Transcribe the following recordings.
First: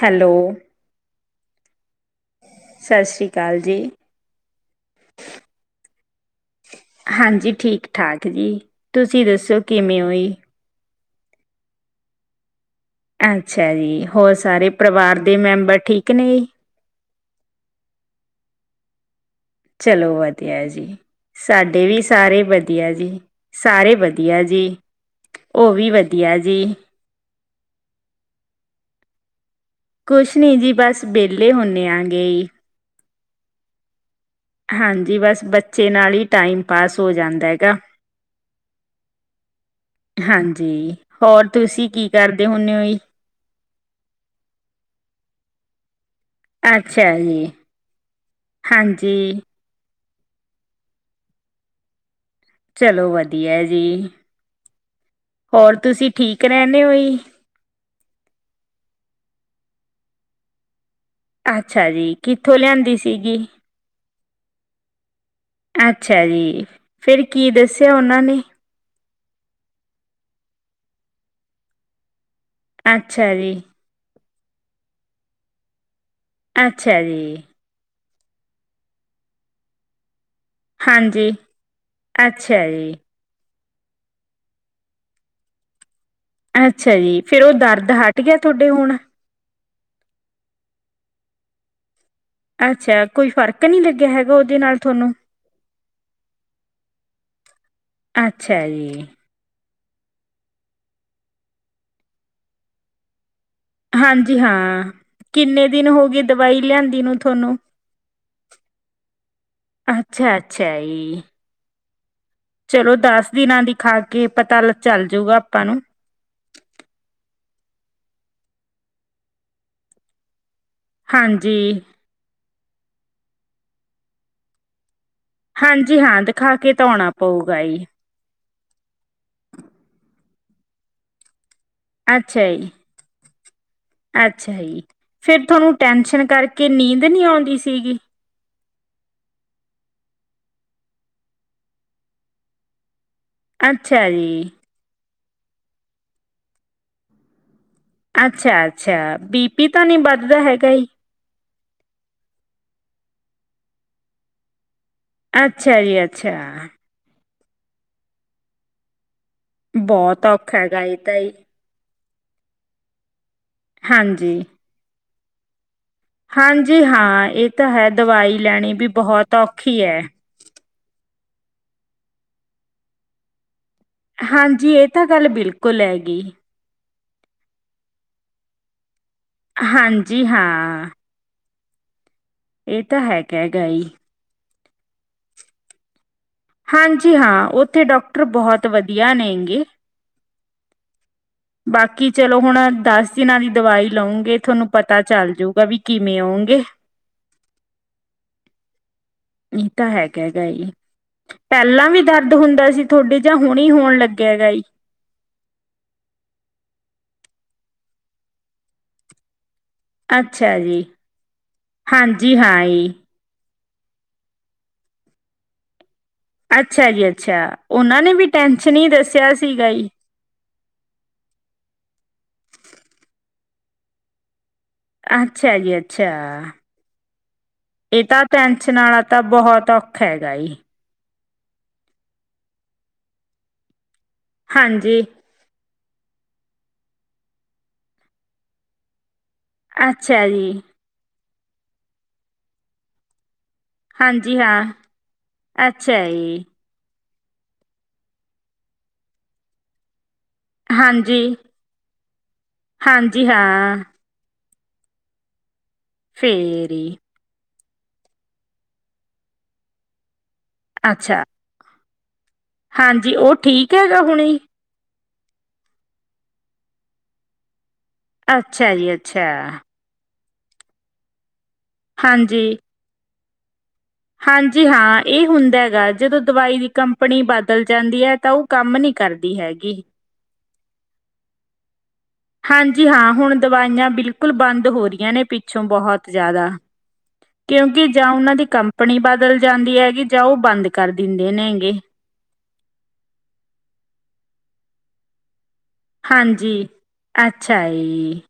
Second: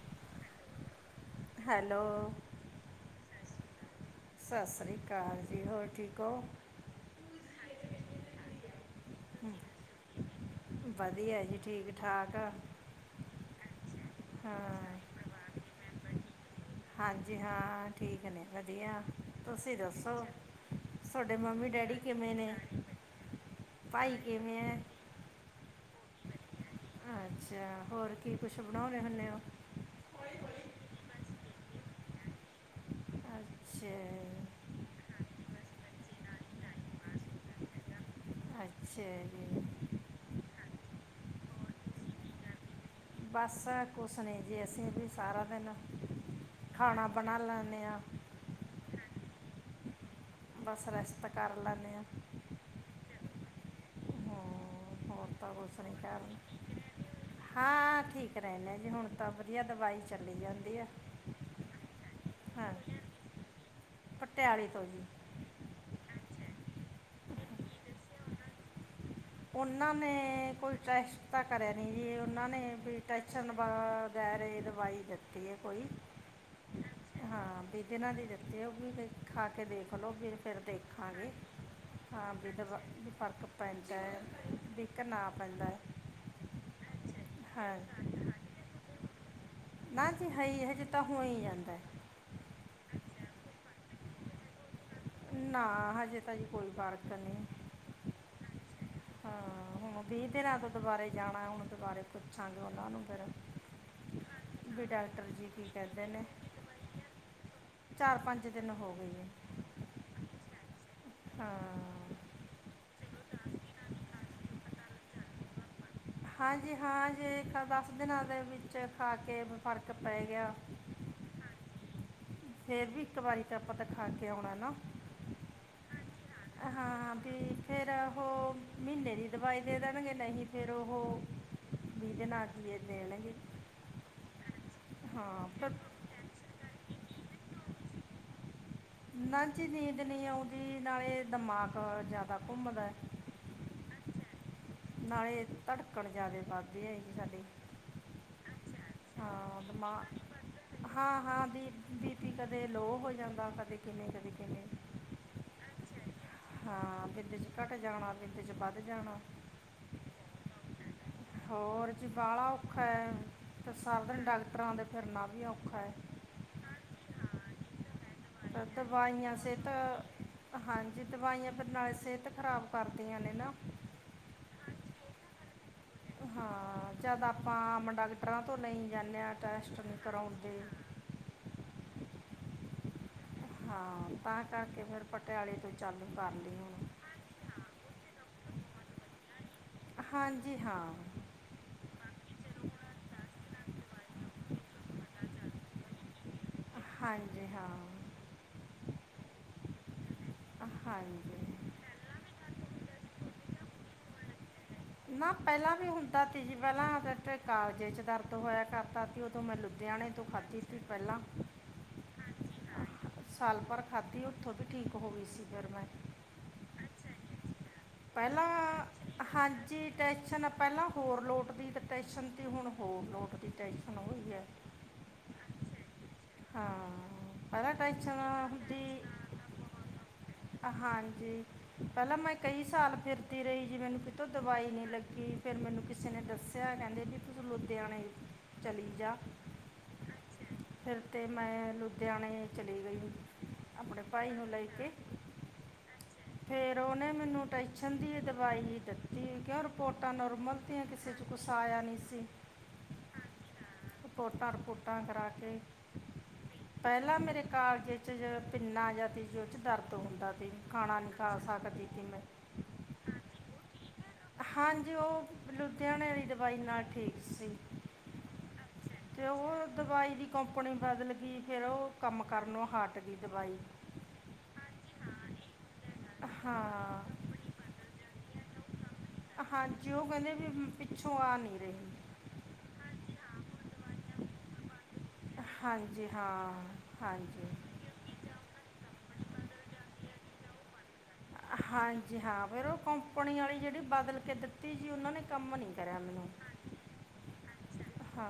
Hello. Hello. ਸਤਿ ਸ਼੍ਰੀ ਅਕਾਲ ਜੀ। ਸਤਿ ਸ੍ਰੀ ਅਕਾਲ ਜੀ ਹੋਰ ਠੀਕ ਹੋ? ਹਾਂਜੀ ਠੀਕ ਠਾਕ ਜੀ ਤੁਸੀਂ ਦੱਸੋ ਕਿਵੇਂ ਹੋਈ? ਵਧੀਆ ਜੀ ਠੀਕ ਠਾਕ ਆ। ਅੱਛਾ ਜੀ ਹੋਰ ਸਾਰੇ ਪਰਿਵਾਰ ਦੇ ਮੈਂਬਰ ਠੀਕ ਨੇ ਜੀ? ਹਾਂਜੀ ਹਾਂ ਠੀਕ ਨੇ ਵਧੀਆ। ਤੁਸੀਂ ਚਲੋ ਦੱਸੋ ਵਧੀਆ ਜੀ ਤੁਹਾਡੇ ਮੰਮੀ ਸਾਡੇ ਡੈਡੀ ਵੀ ਕਿਵੇਂ ਸਾਰੇ ਨੇ ਵਧੀਆ ਜੀ ਸਾਰੇ ਭਾਈ ਵਧੀਆ ਕਿਵੇਂ ਜੀ ਹੈ ਉਹ ਵੀ ਵਧੀਆ। ਦਆ ਜੀ। ਅੱਛਾ ਹੋਰ ਕੀ ਕੁਛ ਬਣਾਉਣੇ ਹੁੰਦੇ ਹੋ। ਕੁਛ ਨਹੀਂ ਜੀ ਬਸ ਵਿਹਲੇ ਹੁੰਦੇੇ ਆ ਗਈ। ਅੱਛਾ ਜੀ, ਹਾਂਜੀ ਬਸ ਬੱਚੇ ਨਾਲ ਹੀ ਟਾਈਮ ਪਾਸ ਹੋ ਜਾਂਦਾ ਹੈਗਾ। ਅੱਛਾ ਜੀ। ਹਾਂਜੀ ਹੋਰ ਤੁਸੀਂ ਕੀ ਕਰਦੇ ਹੁੰਦੇ ਹੋ ਜੀ। ਬਸ ਕੁਛ ਨੇ ਜੀ ਅਸੀਂ ਵੀ ਸਾਰਾ ਦਿਨ ਅੱਛਾ ਖਾਣਾ ਬਣਾ ਜੀ ਲੈਂਦੇ ਹਾਂ ਹਾਂਜੀ। ਬਸ ਰੈਸਟ ਕਰ ਲੈਂਦੇ ਆਂ। ਚਲੋ ਵਧੀਆ ਜੀ। ਹਾਂ ਹੋਰ ਤਾਂ ਸੁ ਨ ਤੁਸੀਂ ਕ ਠੀਕ ਰਹਿੰਦੇ ਹੋ ਜੀ ਹਾਂ। [unintelligible] ਠੀਕ ਰਹਿੰਦੇ ਜੀ ਹੁਣ ਤਾਂ ਵਧੀਆ ਦਵਾਈ ਚੱਲੀ ਜਾਂਦੀ ਆ। ਅੱਛਾ ਜੀ ਕਿੱਥੋਂ ਹਾਂ ਲਿਆਂਦੀ ਸੀਗੀ। ਪਟਿਆਲੇ ਤੋਂ ਜੀ। ਅੱਛਾ ਜੀ ਫੇਰ ਕੀ ਦੱਸਿਆ ਉਹਨਾਂ ਨੇ? ਉਹਨਾਂ ਨੇ ਕੋਈ ਟੈਸਟ ਤਾਂ ਕਰਿਆ ਨੀ ਜੀ ਉਹਨਾਂ ਨੇ ਵੀ ਅੱਛਾ ਜੀ ਟੈਸ਼ਨਨ ਬਾ ਵਗੈਰ ਦਵਾਈ ਦਿੱਤੀ ਹੈ ਕੋਈ ਅੱਛਾ ਜੀ। ਜਿਨਾਂ ਦੀ ਜੱਤੇ ਉਹ ਵੀ ਖਾ ਕੇ ਦੇਖ ਲਓ ਫਿਰ ਫਿਰ ਹਾਂਜੀ ਦੇਖਾਂਗੇ ਹਾਂ ਬਿਡ ਅੱਛਾ ਵ ਜੀ ਫਰਕ ਪੰਜ -ਦੇਖ ਨਾ ਆ ਪੈਂਦਾ ਏ। ਅੱਛਾ ਜੀ, ਫੇਰ ਉਹ ਦਰਦ ਹਟ ਗਿਆ ਤੁਹਾਡੇ ਹੁਣ? ਨਾ ਜੀ ਹ ਇਹ ਜਿ ਤਾਂ ਹੋਈ ਜਾਂਦਾ। ਅੱਛਾ ਕੋਈ ਫ਼ਰਕ ਨਹੀਂ ਲੱਗਿਆ ਹੈਗਾ ਓਦੇ ਨਾਲ? ਤੁਹਾਨੂੰ ਨਾ ਹਜੇ ਤਾਂ ਨੀ ਕੋਈ ਫਰਕ ਨਹੀਂ, ਅੱਛਾ ਜੀ ਹਾਂ ਹੁਣ ਵੀਹ ਦਿਨਾਂ ਤੋਂ ਦੁਬਾਰੇ ਜਾਣਾ ਹੁਣ ਦੁਬਾਰੇ ਪੁੱਛਾਂਗੇ ਓਨਾਂ ਨੂੰ ਫੇਰ ਹਾਂਜੀ ਹਾਂ, ਕਿੰਨੇ ਕੀ ਦਿਨ ਕਹਿੰਦੇ ਹੋ ਗਏ ਨੇ ਦਵਾਈ ਲਿਆਂਦੀ ਨੂੰ ਤੁਹਾਨੂੰ? ਦਿਨ ਹੋ ਗਏ ਜੀ ਅੱਛਾ-ਅੱਛਾ ਈ ਹਾਂ ਚਲੋ ਦਸ ਦਿਨਾਂ ਦੀ ਖਾ ਕੇ ਪਤਾ ਚੱਲ ਜਊਗਾ ਆਪਾਂ ਨੂੰ ਹਾਂਜੀ ਹਾਂ ਜੇ ਦਸ ਦਿਨਾਂ ਦੇ ਵਿੱਚ ਖਾ ਕੇ ਫ਼ਰਕ ਪੈ ਗਿਆ ਹਾਂਜੀ। ਫੇਰ ਵੀ ਇੱਕ ਵਾਰੀ ਤੇ ਆਪਾਂ ਤਾਂ ਖਾ ਕੇ ਆਉਣਾ ਨਾ ਹਾਂਜੀ ਹਾਂ ਦਿਖਾ ਕੇ ਧ ਆਣਾ ਹਾਂ ਵੀ ਪਊਗਾ ਈ ਫਿਰ ਉਹ ਮਹੀਨੇ ਦੀ ਦਵਾਈ ਦੇ ਦੇਣਗੇ ਨਹੀਂ ਵੀਹ ਤੇ ਅੱਛਾ ਨਾਲਚ ਜੀ ਦੇਣਗੇ ਅੱਛਾ ਜੀ ਫਿਰ ਹਾਂ ਪਰ ਤੁਹਾਨੂੰ ਟੈਸ਼ਨ ਕਰਕੇ ਨੀਂਦ ਨਹੀਂ ਆਉਂਦੀ ਸੀਗੀ? ਨਾ ਜੀ ਨੀਂਦ ਨਹੀਂ ਆਉਂਦੀ ਨਾਲੇ ਦਿਮਾਗ ਜਿਆਦਾ ਘੁੰਮਦਾ ਏ। ਅੱਛਾ ਜੀ ਨਾਲੇ ਧੜਕਣ ਜਿਆਦਾ ਵੱਧਦੀ ਹੈ ਜ ਸਾਡੇ ਅੱਛਾ-ਅੱਛਾ, ਬੀ-ਪੀ ਤਾਂ ਨੀ ਦਿਮਾਗ ਵੱਧਦਾ ਹੈਗਾ ਈ ਹਾਂ ਹਾਂ ਬੀ ਬੀ-ਪੀ ਕਦੇ ਲੋਹ ਹੋ ਜਾਂਦਾ ਕਦੇ ਕਿਨੇ ਤਰੀਕੇ ਨੇ ਅੱਛਾ ਜੀ, ਅੱਛਾ ਹਾਂ ਬਿੰਦ 'ਚ ਘਟ ਜਾਣਾ ਬਿੰਦ 'ਚ ਵੱਧ ਜਾਣਾ ਬਹੁਤ ਔਖਾ, ਹੈਗਾ ਤਾਈ ਬਾਲਾ ਔਖਾ ਹੈ ਤੇ ਸਧ ਹਾਂਜੀ ਡਾਕਟਰਾਂ ਦੇ ਫਿਰਨਾ ਵੀ ਔਖਾ ਹੈ ਹਾਂਜੀ ਹਾਂ ਇਹ ਤਾਂ ਹੈ ਦਵਾਈ ਤੇ ਲੈਣੀ ਵੀ ਬਹੁਤ ਦਵਾਈਆਂ ਸਿਹਤ ਔਖੀ ਹੈ ਹਾਂਜੀ, ਦਵਾਈਆਂ ਫਿਰ ਨਾਲੇ ਸਿਹਤ ਖ਼ਰਾਬ ਕਰਦੀਆਂ ਨੇ ਨਾ। ਹਾਂਜੀ, ਇਹ ਤਾਂ ਗੱਲ ਬਿਲਕੁਲ ਹੈਗੀ। ਹਾਂ ਜਦ ਆਪਾਂ ਆਮ ਡਾਕਟਰਾਂ ਤੋਂ ਨਹੀਂ। ਜਾਂਨੇ ਆਂ ਟੈਸਟ ਹਾਂਜੀ ਕਰਾਉਣ ਹਾਂ ਇਹ ਤਾਂ ਹੈ ਕ ਹੈਗਾ। ਹਾਂ ਤਾਂ ਕਿ ਫੇਿਰ ਪਟਿਆਲੇ ਤੋਂ ਚੱਲ ਕਰ ਲਈ ਹੁਣ ਹਾਂਜੀ ਹਾਂ, ਉਥੇ ਡਾਕਟਰ ਬਹੁਤ ਵਧੀਆ ਨੇਂ ਗੇ। ਹਾਂਜੀ ਹਾਂ। ਬਾਕੀ ਚਲੋ ਹੁਣ, ਦਸ- ਦਿਨਾਂ ਦੀ ਦਵਾਈ ਲਊਂਗੇ ਤੁਹਾਨੂੰ ਪਤਾ ਚੱਲ ਜੂਗਾ ਵੀ ਕਿਵੇਂ ਆਉਂਗੇ। ਹਾਂਜੀ ਹਾਂ ਇਹ ਤਾਂ ਹੈ। ਹੈਗਾ ਹੀ, ਹਾਂਜੀ ਪਹਿਲਾਂ ਵੀ ਦਰਦ ਹੁੰਦਾ ਸੀ ਤੁਹਾਡੇ ਜਾਂ ਹੁਣੇ ਹੋਣ ਲੱਗਿਆ ਹੈਗਾ ਈ। ਨਾ ਪਹਿਲਾਂ ਵੀ ਹੁੰਦਾ ਸੀ ਜੀ, ਪਹਿਲਾਂ ਵਿਚ ਕਾਲਜੇ ਚ ਦਰਦ ਹੋਇਆ ਕਰਤਾ ਸੀ ਉਦੋਂ ਮੈਂਨੁ ਅੱਛਾ ਜੀ, ਹਾਂਜੀ, ਹਾਂ ਈ। ਸਾਲ ਭਰ ਖਾਧੀ, ਉੱਥੋਂ ਵੀ ਠੀਕ ਹੋ ਗਈ ਸੀ ਫਿਰ ਮੈਂ। ਅੱਛਾ ਜੀ, ਅੱਛਾ, ਉਹਨਾਂ ਨੇ ਵੀ ਟੈਸ਼ਨ ਹੀ ਦੱਸਿਆ ਸੀਗਾ। ਜੇ ਜੀ ਟੈਸ਼ਨ ਪਹਿਲਾਂ ਹੋਰ ਲੋਟਦੀ ਤੇ ਟੈਸ਼ਨ ਤਾਂ ਹੁਣ ਹੋਰ ਲੋਟਦੀ। ਸੁਣ ਹੋਈ ਹੈ [unintelligible] ਅੱਛਾ ਜੀ ਅੱਛਾ, ਹਾਂ ਪਹਿਲਾਂ ਇਹ ਟੈਨਸ਼ਨ ਤਾਂ ਟੈਨਸ਼ਨ ਹੁੰਦੀ ਵਾਲਾ ਤਾਂ ਬਹੁਤ ਔਖਾ ਹੈਗਾ ਈ। ਜੀ, ਪਹਿਲਾਂ ਮੈਂ ਕਈ ਸਾਲ ਫਿਰਦੀ ਰਹੀ ਜੀ ਮੈਨੂੰ ਪ ਦਵਾਈ ਨੀ ਹਾਂਜੀ ਲੱਗੀ ਫੇਿਰ ਮੈਨੂੰ ਕਿਸੇ ਨੇ ਦੱਸਿਆ, ਕਹਿੰਦੇ ਵੀ ਤੁ ਲੁਧਿਆਣੇ ਚਲੀ ਜਾ। ਅੱਛਾ ਜੀ। ਫਿਰ ਤੇ ਮੈਂ ਲੁਧਿਆਣੇ ਚਲੀ ਗਈ। ਆਪਣੇ ਭਾਈ ਹਾਂਜੀ ਨੂੰ ਹਾਂ, ਲੈ ਕੇ ਅੱਛਾ ਜੀ। ਫਿਰ ਉਹਨੇ ਮੈਨੂੰ ਟੈਸ਼ਨ ਦੀ ਦਵਾਈ ਹੀ ਜੀ ਕਿਆ ਰਿਪੋਰਟ ਪੋਟਾਂ ਨੋਰਮਲ ਦੀਆਂ, ਕਿਸੇ ਚ ਹਾਂਜੀ ਕੁਛ ਆਇਆ ਨਹੀਂ ਸੀ ਹਾਂਜੀ ਹਾਂ ਰਿਪੋਟਾ ਫੋਟਾਂ ਕਰਾ ਕੇ। ਫੇਰੀ। ਕਾਲਜੇ਼ ਚ ਪਿੰਨਾ ਜਾਂ ਤੀਜਓ ਚ ਦਰਦ ਹੁੰਦਾ ਖਾਣਾ ਨਹੀਂ ਅੱਛਾ ਖਾ ਸਕਦੀ। ਸੀ ਮੈਂ ਹਾਂਜੀ, ਉਹ ਠੀਕ ਹੈਗਾ ਹੁਣੇ? ਹਾਂਜੀ, ਉਹ ਲੁਧਿਆਣੇ ਆਲੀ ਦਵਾਈ ਨਾਲ ਠੀਕ ਸੀ। ਅੱਛਾ ਜੀ ਤੇ ਅੱਛਾ। ਉਹ ਦਵਾਈ ਦੀ ਕੰਪਨੀ ਬਦਲ ਗਈ। ਫੇਰ ਉਹ ਕੰਮ ਹਾਂਜੀ। ਕਰਨੋ ਹੱਟ। ਦੀ ਦਵਾਈ। ਹਾਂਜੀ ਹਾਂ ਇਹ ਹੁੰਦਾ ਹੈਗਾ ਜਦੋਂ ਦਵਾਈ ਦੀ ਹਾਂ ਕੰਪਨੀ ਬਦਲ ਜਾਂਦੀ ਹੈ ਤਾਂ ਉਹ ਕੰਮ। ਕੰਮ ਨੀ ਕਰਦੀ ਹੈਗੀ। ਹਾਂਜੀ ਉਹ ਕਹਿੰਦੇ ਵੀ ਪਿੱਛੋਂ ਆ ਨਹੀਂ ਰਹੇ। ਹਾਂਜੀ ਹਾਂ ਹੁਣ ਦਵਾਈਆਂ ਬਿਲਕੁਲ ਬੰਦ ਹੋ ਰਹੀਆਂ ਨੇ ਪਿੱਛੋਂ ਹਾਂਜੀ ਬਹੁਤ ਜ਼ਿਆਦਾ ਹਾਂ ਹਾਂਜੀ ਕਿਉਂਕਿ ਜਾਂ ਉਹਨਾਂ ਦੀ ਕੰਪਨੀ ਬਦਲ ਜਾਂਦੀ ਹੈਗੀ ਜਾਂ ਉਹ ਬੰਦ। ਕਰਦੇ। ਹਾਂਜੀ ਹਾਂ ਫੇਰ ਉਹ ਕੰਪਨੀ ਵਾਲੀ ਜਿਹੜੀ ਬਦਲ ਕੇ ਦਿੱਤੀ। ਤੇ ਉਹਨਾਂ ਨੇ। ਕੰਮ ਨਹੀਂ ਕਰਿਆ ਮੈਨੂੰ ਹਾਂਜੀ ਅੱਛਾ ਜੀ।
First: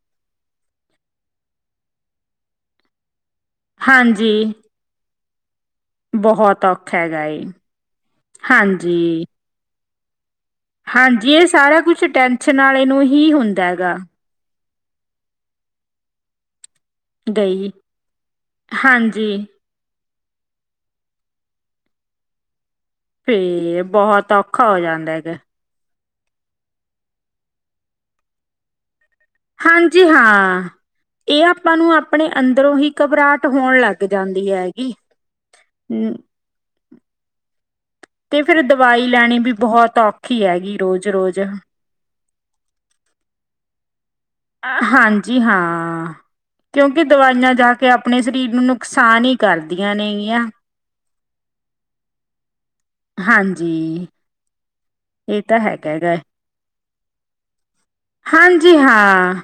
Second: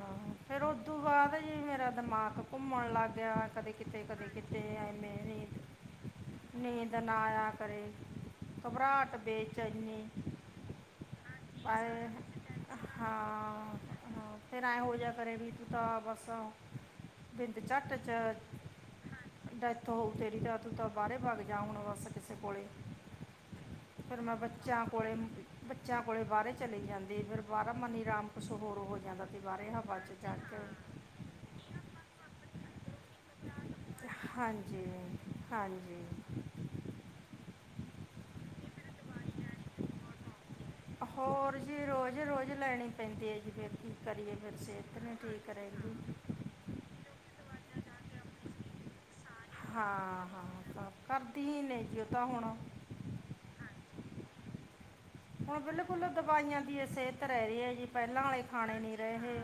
ਫੇਰ ਉਦੋਂ ਬਾਅਦ ਜੀ ਮੇਰਾ ਦਿਮਾਗ ਘੁੰਮਣ ਲੱਗ। ਗਿਆ ਕਦੇ ਕਿਤੇ ਕਦੇ ਹਾਂਜੀ ਕਿਤੇੇ ਐਵੇ। ਬਹੁਤ ਔਖਾਂ ਗਾ ਏ। ਹੂੰ ਘਬਰਾਹਟ ਹਾਂਜੀ ਵੇਚੇਣੀ। ਹਾਂਜੀ ਇਹ ਸਾਰਾ ਪਰ ਕੁਛ ਟੈਂਸ਼ਨ ਵਾਲੇ ਨੂੰ ਹਾਂ ਹੀ ਹੁੰਦਾ ਹੈ ਗਾ। ਹਾਂ, ਫਿਰ ਆਏ ਹੋ ਜਿਹਾ ਕਰੇ ਵੀ ਤਾਂ ਬੱਸੋ। ਬਿੰਦ ਗਈ। ਝੱਟ ਚ ਹਾਂਜੀ ਡੈਥ। ਤੇਰੀ ਅੱਖ ਤੋ ਤਾਂ ਬਾਹਰੇ ਵੱਗ ਜਾ ਹੁਣ ਬਸ ਕਿਸੇ। ਕਿਸੇ ਕੋਲੇ। ਫਿਰ ਫਿਰ ਬਹੁਤ ਮੈਂ ਔਖਾ ਹੋ ਬੱਚਿਆਂ ਕੋਲੇ ਜਾਂਦਾ ਗਾ। ਬੱਚਿਆਂ ਕੋਲੇ ਬਾਹਰੇ ਚਲੇ ਜਾਂਦੇ ਫਿਰ ਵਾਲਾ ਮਨੀ ਰਾਮ ਕੁਛ ਹੋਰ ਹੋ ਜਾਂਦਾ। ਤੇ ਬਾਹਰੇ ਹਵਾ ਹਾਂਜੀ ਚ ਚੜ ਹਾਂ, ਕੇ ਇਹ ਆਪਾਂ ਨੂੰ ਆਪਣੇ ਅੰਦਰੋਂ ਹੀ ਘਬਰਾਹਟ ਹੋਣ ਲੱਗ ਜਾਂਦੀ ਹੈ ਹਾਂਜੀ ਗੀ ਹਾਂਜੀ ਹੂੰ। ਤੇ ਫਿਰ ਦਵਾਈ ਲੈਣੀ ਵੀ ਬਹੁਤ ਔਖੀ ਆ ਗੀ ਰੋਜ਼ ਰੋਜ਼। ਹੋਰ ਜੀ ਰੋਜ਼ ਰੋਜ਼ ਲੈਣੀ ਪੈਂਦੀ ਹੈ ਜੀ ਫਿਰ ਕੀ ਕਰੀਏ ਫਿਰ ਸਿਹਤ ਨਹੀਂ ਹਾਂਜੀ ਠੀਕ ਹਾਂ ਰਹਿੰਦੀ ਕਿਉਂਕਿ ਦਵਾਈਆਂ ਜਾ ਕੇ ਆਪਣੇ ਸਰੀਰ ਨੂੰ ਨੁਕਸਾਨ ਹੀ ਕਰਦੀਆਂ ਹਾਂ ਹਾਂ ਨੇਗੀਆਂ। ਸਾਫ਼ ਕਰਦੀ ਹੀ ਨੇ ਜੀ ਉਹ ਤਾਂ ਹੁਣ ਹੁਣ ਹਾਂਜੀ। ਇਹ ਹੁਣ ਤਾਂ ਹੈਗਾ ਬਿਲਕੁਲ ਗਾ। ਦਵਾਈਆਂ ਦੀ ਇਹ ਸਿਹਤ ਰਹਿ ਰਹੀ ਹੈ ਜੀ ਪਹਿਲਾਂ ਵਾਲੇ ਹਾਂਜੀ ਖਾਣੇ ਨੀ ਹਾਂ, ਰਹੇ।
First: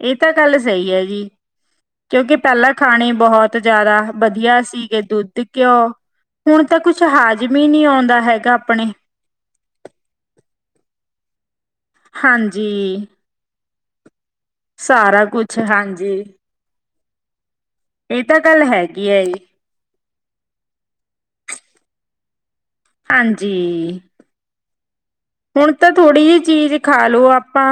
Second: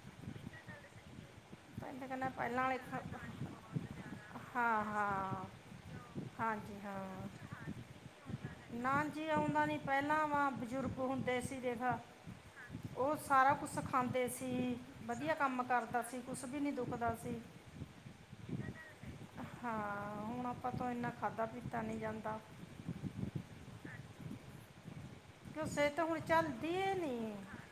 ਇਹ ਤਾਂ ਗੱਲ ਸਹੀ ਹੈ ਜੀ। ਪਹਿਲਾਂ ਕਹਿੰਦਾ ਕਿਉਂਕਿ ਪਹਿਲਾਂ ਵਾਲੇ ਖਾਣੇ ਖਾ- ਬਹੁਤ ਜ਼ਿਆਦਾ ਵਧੀਆ ਹਾਂ ਸੀਗੇ, ਦੁੱਧ ਘਿਓ ਹੁਣ। ਕੁਛ ਹਾ ਹਾਜ਼ਮ ਹੀ ਨਹੀਂ ਆਉਂਦਾ ਹੈਗਾ ਆਪਣੇ ਨਾ ਜੀ, ਆਉਂਦਾ ਨੀ ਪਹਿਲਾਂ ਵਾਂ ਬਜ਼ੁਰਗ ਹੁੰਦੇ ਸੀ। ਖ ਹਾਂਜੀ ਉਹ ਸਾਰਾ ਕੁਛ ਸਾ ਹਾਂਦੇ। ਸਾਰਾ ਕੁਛ ਹਾਂਜੀ। ਬਦਲਸੀ। ਇਹ ਤਾਂ ਗੱਲ ਹੈਗੀ ਹੈ ਜ ਹਾਂ ਹੁਣ ਆਪਾਂ ਤ ਇੰਨਾ ਖਾਧਾ ਪੀਤਾ। ਤਾਂ ਨਹੀਂ ਜਾਂਦਾ। ਹਾਂਜੀ ਕਿਉਂ ਹੁਣ ਤਾਂ ਸਿਹਤ ਥੋੜ੍ਹੀ ਜਿ ਚੀਜ਼ ਚੱਲਦੀ ਹੀ ਖਾ ਲੋ ਨਹੀਂ ਆਪਾਂ,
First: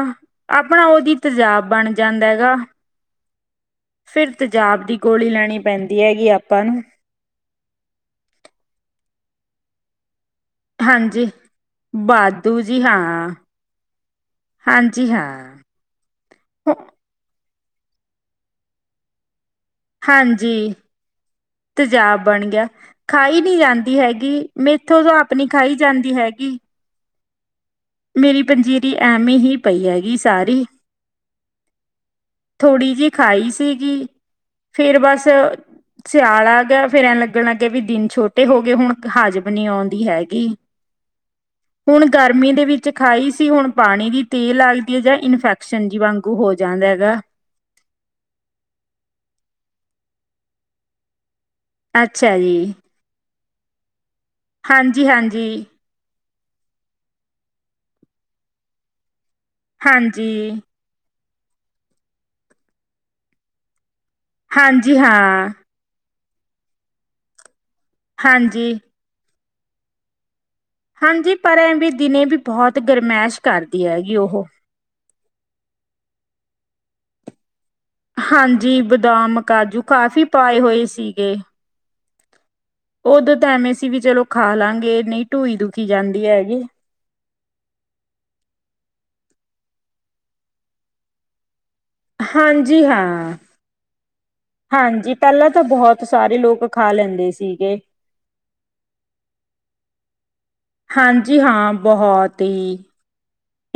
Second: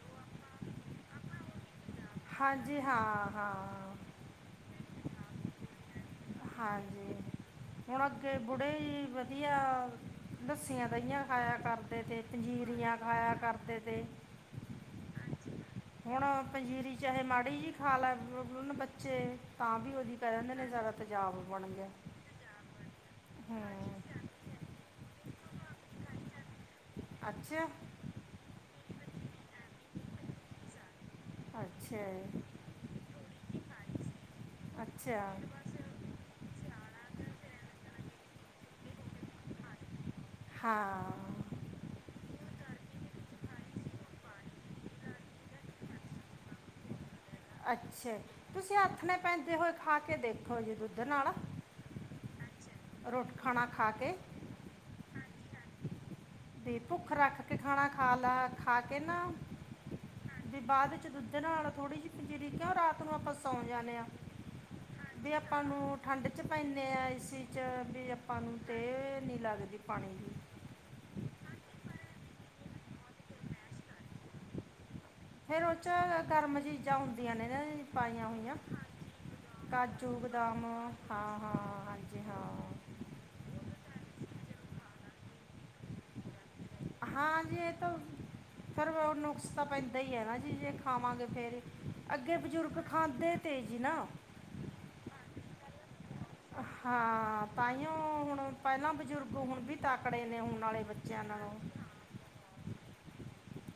ਆਪਣਾ ਓਹਦੀ ਤੇਜਾਬ ਬਣ ਜਾਂਦਾ ਹੈ ਗਾ, ਹਾਂਜੀ ਹਾਂ ਹਾਂ ਫਿਰ ਤੇਜਾਬ ਦੀ ਗੋਲੀ ਲੈਣੀ ਪੈਂਦੀ ਹੈਗੀ ਆਪਾਂ ਨੂੰ ਹਾਂਜੀ ਅ ਆ। ਲੱਸੀਆਂ, ਦਹੀਆਂ ਹਾਂਜੀ ਖਾਇਆ ਕਰਦੇ ਤੇ, ਵਾਧੂ ਜੀ ਪੰਜੀਰੀਆਂ ਹਾਂ ਖਾਇਆ ਕਰਦੇ ਤੇ, ਹਾਂਜੀ ਹਾਂ ਹੁਣ ਪੰਜੀਰੀ ਚਾਹੇ ਮਾੜੀ ਜੀ ਹਾਲਾਨ ਬੱਚੇ। ਤਾਂ ਵੀ ਉਹਦੀ ਕਹਿ ਦਿੰਦੇ ਨੇ ਹਾਂਜੀ, ਸਾਰਾ ਤੇਜ਼ਾਬ ਬਣ ਗਿਆ ਤੇਜ਼ਾਬ ਬਣ ਗਿਆ ਖਾਈ ਨਹੀਂ ਹੂੰ ਜਾਂਦੀ ਹੈਗੀ ਮੇਥੋਂ ਤੋਂ ਆਪਣੀ ਖਾਈ ਜਾਂਦੀ ਹੈਗੀ। ਅੱਛਾ। ਮੇਰੀ ਪੰਜੀਰੀ ਐਵੇਂ ਹੀ ਪਈ ਹੈਗੀ ਸਾਰੀ। ਅੱਛਾ ਥੋੜ੍ਹੀ ਜਿਹੀ ਖਾਈ ਸੀਗੀ, ਫੇਰ ਅੱਛਾ ਬਸ ਸਿਆਲ ਆ ਗਿਆ, ਫੇਰ ਐਂ ਲੱਗਣ-ਲੱਗੇ ਵੀ ਦਿਨ ਛੋਟੇ ਹੋ ਗਏ ਹੁਣ। ਹਾਜ਼ਮ ਨੀ ਆਉਂਦੀ ਹੈਗੀ। ਹਾਂ ਹੁਣ ਗਰਮੀ ਦੇ ਵਿੱਚ ਖਾਈ ਸੀ, ਹੁਣ ਪਾਣੀ ਦੀ ਤੇਲ ਲੱਗਦੀ ਹੈ ਜਾਂ ਇਨਫੈਕਸ਼ਨ ਜੀ ਵਾਂਗੂ ਹੋ ਜਾਂਦਾ ਹੈਗਾ। ਅੱਛਾ, ਤੁਸੀਂ ਹੱਥਣੇ ਪੈਂਦੇ ਹੋਏ ਖਾ ਕੇ ਦੇਖੋ ਜੇ ਦੁੱਧ ਨਾਲ ਅੱਛਾ ਜੀ। ਟ ਖਾਣਾ ਖਾ ਕੇ। ਹਾਂਜੀ-ਹਾਂਜੀ। ਤੇ ਭੁੱਖ ਰੱਖ ਕੇ ਖਾਣਾ ਖਾ ਲੈ, ਖਾ ਕੇ ਨਾ ਹਾਂਜੀ। ਅਤੇ ਨਾਲ ਥੋੜ੍ਹੀ ਜਿਹੀ ਪਜੀਰੀ ਕਿਉਂ ਰਾਤ ਨੂੰ ਆਪਾਂ ਸੌਂ ਜਾਂਦੇ ਹਾਂ। ਹਾਂਜੀ ਹਾਂ। ਠੰਡ ਚ ਪੈਂਦੇ ਆਏ ਸੀ। ਚ ਵੀ ਆਪਾਂ ਨੂੰ ਤੇ ਹਾਂਜੀ। ਲੱਗਦੀ ਪਾਣੀ ਦੀ ਹਾਂਜੀ ਪਰ ਐਵੇ ਵੀਂ ਦਿਨੇ ਵੀ ਬਹੁਤ ਗਰਮੈਸ਼ ਕਰਦੀ ਹੈਗੀ ਉਹ ਫੇਰ ਉਹ ਚ ਗਰਮ ਚੀਜ਼ਾਂ ਹੁੰਦੀਆਂ ਨੇ ਨਾ। ਪਾਈਆਂ ਹੋਈਆਂ ਹਾਂਜੀ, ਬਦਾਮ ਕਾਜੂ ਕਾਫ਼ੀ ਪਾਏ ਬਦਾਮ ਹੋਏ ਸੀਗੇ, ਹਾਂ ਹਾਂ ਹਾਂਜੀ ਹਾਂ ਉਦੋਂ ਤਾਂ ਐਵੇਂ ਸੀ ਵੀ ਚਲੋ ਖਾ ਲਾਂਗੇ ਨਹੀਂ ਟਢੂਈ ਦੂ ਜਾਂਦੀ ਹੈਗੀ। ਹਾਂ ਜੀ ਇਹ ਤਾਂ ਫਿਰ ਨੁਕਸ ਤਾਂ ਪੈਂਦਾ ਹੀ ਹੈ ਨਾ ਜੀ ਜੇ ਖਾਵਾਂਗੇ ਫੇਰ। ਅੱਗੇ ਬਜ਼ੁਰਗ ਹਾਂਜੀ ਹਾਂ ਖਾਂਦੇ ਤੇਜ ਨਾ ਹਾਂਜੀ, ਪਹਿਲਾਂ ਤਾਂ ਬਹੁਤ ਸਾਰੇ ਲੋਕ ਖਾ ਲੈਂਦੇ ਹਾਂ ਸੀਗੇ ਤਾਂਹੀਓ ਹੁਣ ਪਹਿਲਾਂ ਬਜ਼ੁਰਗ ਹੁਣ ਵੀ ਤਾਕੜੇ ਨੇ ਹੁਣ ਵਾਲੇ ਬੱਚਿਆਂ ਹਾਂਜੀ, ਨਾਲੋਂ ਹਾਂ। ਬਹੁਤ ਈ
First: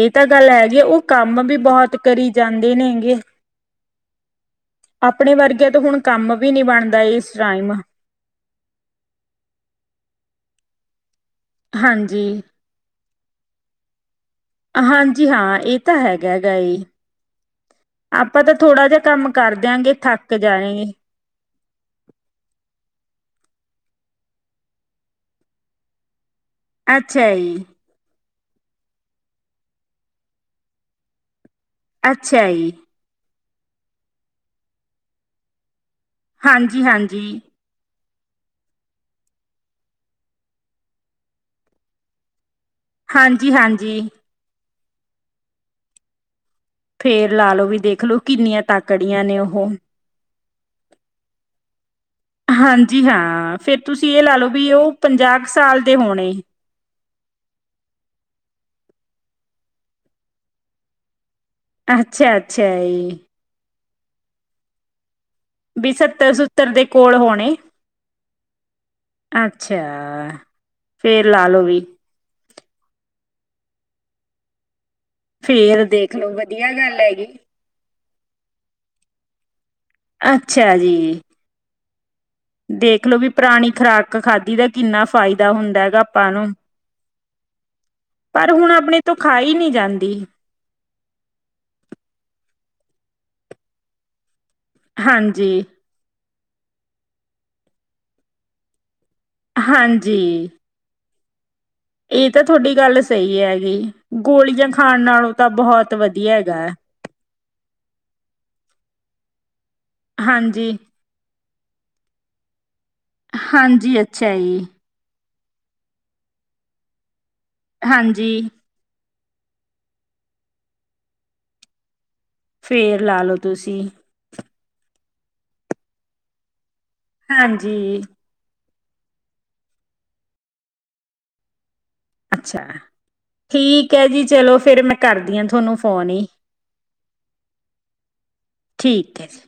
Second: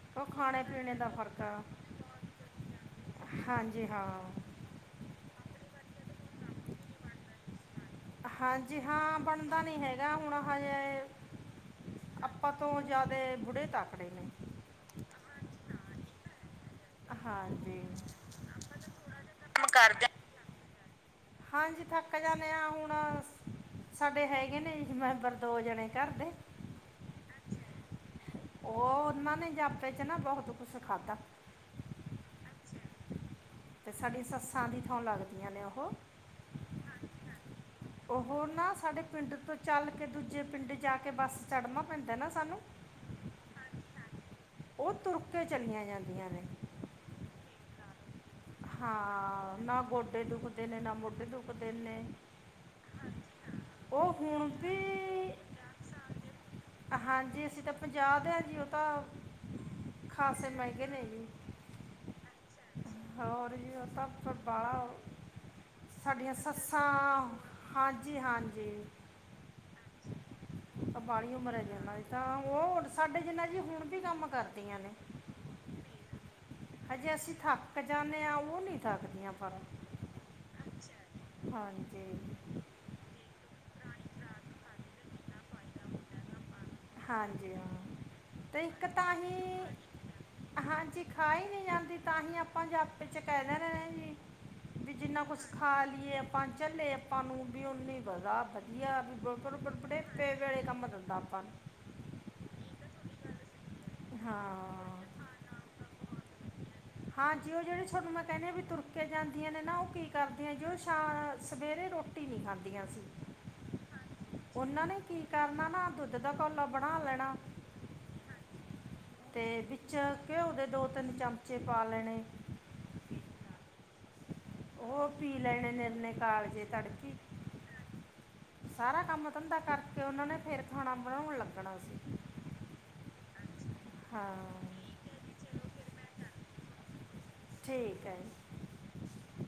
ਇਹ ਉਹ ਤਾਂ ਗੱਲ ਖਾਣੇ ਹੈ ਜੀ। ਪੀਣੇ ਉਹ ਦਾ ਫਰਕ ਕੰਮ ਵੀ ਆ ਬਹੁਤ ਕਰੀ ਜਾਂਦੇ ਨੇਂਗੇ, ਹਾਂਜੀ ਹਾਂ ਅਪਣੇ ਵਰਗਿਆਂ ਤੋਂ ਹੁਣ ਮ ਵੀ ਨੀ ਬਣਦਾ ਇਸ ਰਾਈਮ ਹਾਂਜੀ- ਹਾਂ, ਬਣਦਾ ਨੀ ਹੈਗਾ ਹੁਣ ਹਜੇ ਹਾਂਜੀ ਅਪਾਂ ਤੋਂ ਜਿਆਦੇ ਬੁੜੇ ਤਾਕੜੇ ਨੇ ਹਾਂਜੀ, ਹਾਂ। ਇਹ ਤਾਂ ਹੈਗਾਐਗਾ ਏ ਹੀ। ਹਾਂਜੀ ਆਪਾਂ ਤਾਂ ਥੋੜ੍ਹਾ ਜੇਆ ਕੰਮ ਕਰ ਦਿਆਂਗੇ, ਥੱਕ ਜਾਯ ਹਾਂਜੀ, ਥੱਕ ਜਾਂਦੇ ਆ। ਹੁਣ ਸਾਡੇ ਹੈਗੇ ਨੇ ਮੈਂਬਰ, ਦੋ ਜਣੇ ਘਰ ਦੇ ਅੱਛਾ ਈ। ਓਹ, ਓਨਾਂ ਨੇ ਜਾਪੇ ਚ ਨਾ, ਬਹੁਤ ਕੁਸ ਖਾਧਾ ਅੱਛਾ ਈ। ਤੇ ਸਾਡੀ ਸੱਸਾਂ ਦੀ ਥੋਂ ਲੱਗਦੀਆਂ ਨੇ ਓਹ ਹਾਂਜੀ, ਹਾਂਜੀ। ਓਹ ਨਾ, ਸਾਡੇ ਪਿੰਡ ਤੋਂ ਚੱਲ ਕੇ, ਦੂਜੇ ਪਿੰਡ ਜਾ ਕੇ, ਬੱਸ ਚੜ੍ਹਨਾ ਪੈਂਦਾ ਨਾ ਸਾਨੂੰ ਹਾਂਜੀ, ਹਾਂਜੀ ਓ ਤੁਰ ਕੇ ਚਲੀਆਂ ਜਾਂਦੀਆਂ ਨੇ ਫੇਰ ਲਾਲੋ ਵੀ ਦੇਖ ਲੋ। ਕਿੰਨੀਆਂ ਤਾਕੜੀਆਂ ਨੇ ਹਾਂ ਓਹ ਨਾ ਗੋਡੇ ਦੁਖਦੇ ਹਾਂ ਫਿਰ ਤੁਸੀਂ ਇਹ ਲਾ ਲਓ ਵੀ ਉਹ ਪੰਜਾਹ ਕੁ ਸਾਲ ਦੇ [inaudible] ਹੋਣੇ [inaudible] ਅੱਛਾ, ਅੱਛਾ ਏ ਹੋਰ [inaudible] ਸੱਤਰ ਸਾਡੀਆਂ ਸੁੱਤਰ ਸੱਸਾਂ ਦੇ ਕੋਲ ਹੋਣੇ ਹਾਂਜੀ- ਹਾਂਜੀ, ਅੱਛਾ ਫੇਰ ਬਾਹਲੀ ਲਾ ਉਮਰ ਹੈ ਲਓ ਜੀ ਵੀ ਓਨਾ ਦੀ ਤਾਂ, ਉਹ ਸਾਡੇ ਜਿੰਨਾ ਜੀ ਹੁਣ ਵੀ ਕੰਮ ਕਰਦੀਆਂ ਨੇ ਫੇਰ--ਦੇਖਲੋ ਵਧੀਆ ਗੱਲ ਐਗੀ। ਓ ਨੀ ਥੱਕਦੀਆਂ ਪਰ ਅੱਛਾ ਜੀ। [inaudible] ਦੇਖਲਓ ਵੀ, ਪੁਰਾਣੀ ਖਰਾਕ ਖਾਧੀ ਦਾ ਕਿੰਨਾ ਫਾਇਦਾ ਹੁੰਦਾ ਹੈਗਾ ਅਪਾਂ ਨੂੰ, ਹਾਂਜੀ ਹਾਂ ਪਰ ਤੇ ਹੁਣ ਇੱਕ ਆਪਣੇ ਤਾਂ ਤੋਂ ਖਾ ਹੀ ਨਹੀਂ ਜਾਂਦੀ। ਹਾਂਜੀ ਖਾ ਹੀ ਨਹੀਂ ਜਾਂਦੀ [inaudible] ਹਾਂਜੀ। ਏ, ਅਪਾਂ ਚੱਲੇ ਅਪਾਂ ਨੂੰ ਵੀ ਓਨੀ ਬਦਾ ਵਧੀਆ ਵੇ [inaudible] [unintelligible] ਏਹ ਤਾਂ ਤੁਹਾਡੀ ਗੱਲ ਸਹੀ ਹੈਗੀ, ਗੋਲੀਆਂ ਖਾਣ ਹਾਂ ਨਾਲੋਂ ਤਾਂ ਬਹੁਤ ਵਧੀਆ ਹੈਗਾ ਐ। ਤੇ, ਜਾਂਦੀਆਂ ਨੇ ਨਾ ਓਂ ਕਰਦੀਆਂ ਜੋ ਸ਼ਾ ਸਵੇਰੇ ਰੋਟੀ ਨੀ ਖਾਦ ਹਾਂਜੀ, ਅੱਛਾ ਜੀ। ਉਹਨਾਂ ਨੇ ਕੀ ਕਰਨਾ ਨਾ, ਦੁੱਧ ਦਾ ਕੋਲਾ ਬਣਾ ਲੈਣਾ। ਹਾਂਜੀ ਤੇ ਵਿੱਚ ਘਿਓ ਦੇ ਦੋ-ਤਿੰਨ ਚਮਚੇ ਪਾ ਲੈਣੇ। ਫੇਰ ਲਾ ਲੋ ਤੁਸੀਂ। ਓਹ ਪੀ ਲੈਣੇ ਨਿਰਨੇ ਕਾਲਜੇ ਤੁਹਾਡੇ ਹਾਂਜੀ। ਸਾਰਾ ਕੰਮ ਧੰਦਾ ਕਰਕੇ ਉਹਨਾ ਨੇ ਫੇਰ ਖਾਣਾ ਬਣਾਉਣ ਲੱਗਣਾ ਸੀ। ਅੱਛਾ ਠੀਕ ਹੈ ਜੀ, ਹਾਂ ਚਲੋ ਫੇਰ ਮੈਂ ਕਰਦੀ ਹਾਂ ਤੁਹਾਨੂੰ ਫੋਨ ਈ, ਠੀਕ ਹੈ ਜੀ ਠੀਕ ਹੈ ਜੀ।